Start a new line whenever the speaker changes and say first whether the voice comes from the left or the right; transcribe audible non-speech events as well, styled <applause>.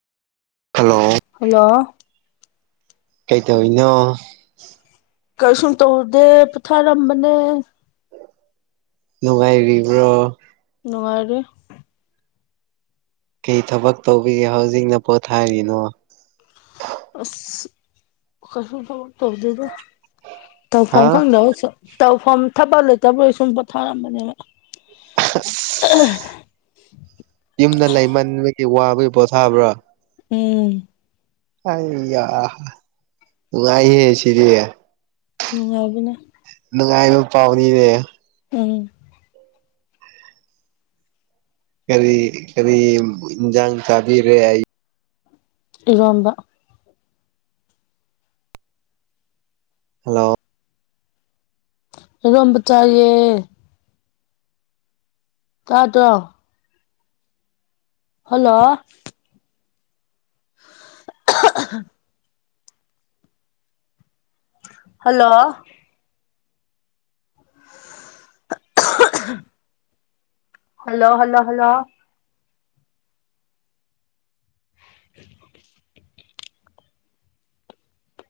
right: Hello
left: hello
right: ꯀꯩꯗꯧꯔꯤꯅꯣ꯫
left: ꯀꯩꯁꯨꯝ ꯇꯧꯗꯦ ꯄꯣꯊꯥꯔꯝꯕꯅꯦ꯫
right: ꯅꯨꯡꯉꯥꯏꯔꯤꯕ꯭ꯔꯣ꯫
left: ꯅꯨꯡꯉꯥꯢꯔꯤ꯫
right: ꯀꯩ ꯊꯕꯛ ꯇꯧꯕꯤꯒꯦ ꯍꯧꯖꯤꯛꯅ ꯄꯣꯊꯥꯔꯤꯅꯣ꯫
left: ꯑꯁ ꯀꯩꯁꯨ ꯊꯕꯛ ꯇꯧꯗꯦꯗ
right: ꯍꯥ
left: ꯇꯧꯐꯝ ꯈꯪꯗꯕ ꯁ꯫ ꯇꯧꯐꯝ ꯊꯕꯛ ꯂꯩꯇꯕꯩ ꯁꯨꯝ ꯄꯣꯊꯥꯔꯝꯕꯅꯦꯕ꯫ <unintelligible>
right: ꯌꯨꯝꯗ ꯂꯩꯃꯟꯕꯒꯤ ꯋꯥꯕꯒꯤ ꯄꯣꯊꯥꯕ꯭ꯔꯥ꯫
left: ꯎꯝ꯫
right: ꯑꯩꯌꯥ ꯅꯨꯡꯉꯥꯢꯌꯦ ꯁꯤꯗꯤ꯫
left: ꯅꯨꯡꯉꯥꯏꯕꯅꯦ꯫
right: ꯅꯨꯡꯉꯥꯏꯕ ꯄꯥꯎꯅꯤꯅꯦ꯫
left: ꯎꯝ꯫
right: ꯀꯔꯤ ꯀꯔꯤ ꯏꯟꯖꯥꯡ ꯆꯥꯕꯤꯔꯦ꯫
left: ꯏꯔꯣꯝꯕ꯫
right: ꯍꯜꯂꯣ꯫
left: ꯢꯔꯣꯝꯕ ꯆꯥꯏꯌꯦ꯫ ꯇꯥꯗꯔꯣ꯫ Hello. <unintelligible> Hello. <unintelligible> Hello hello hello. <unintelligible>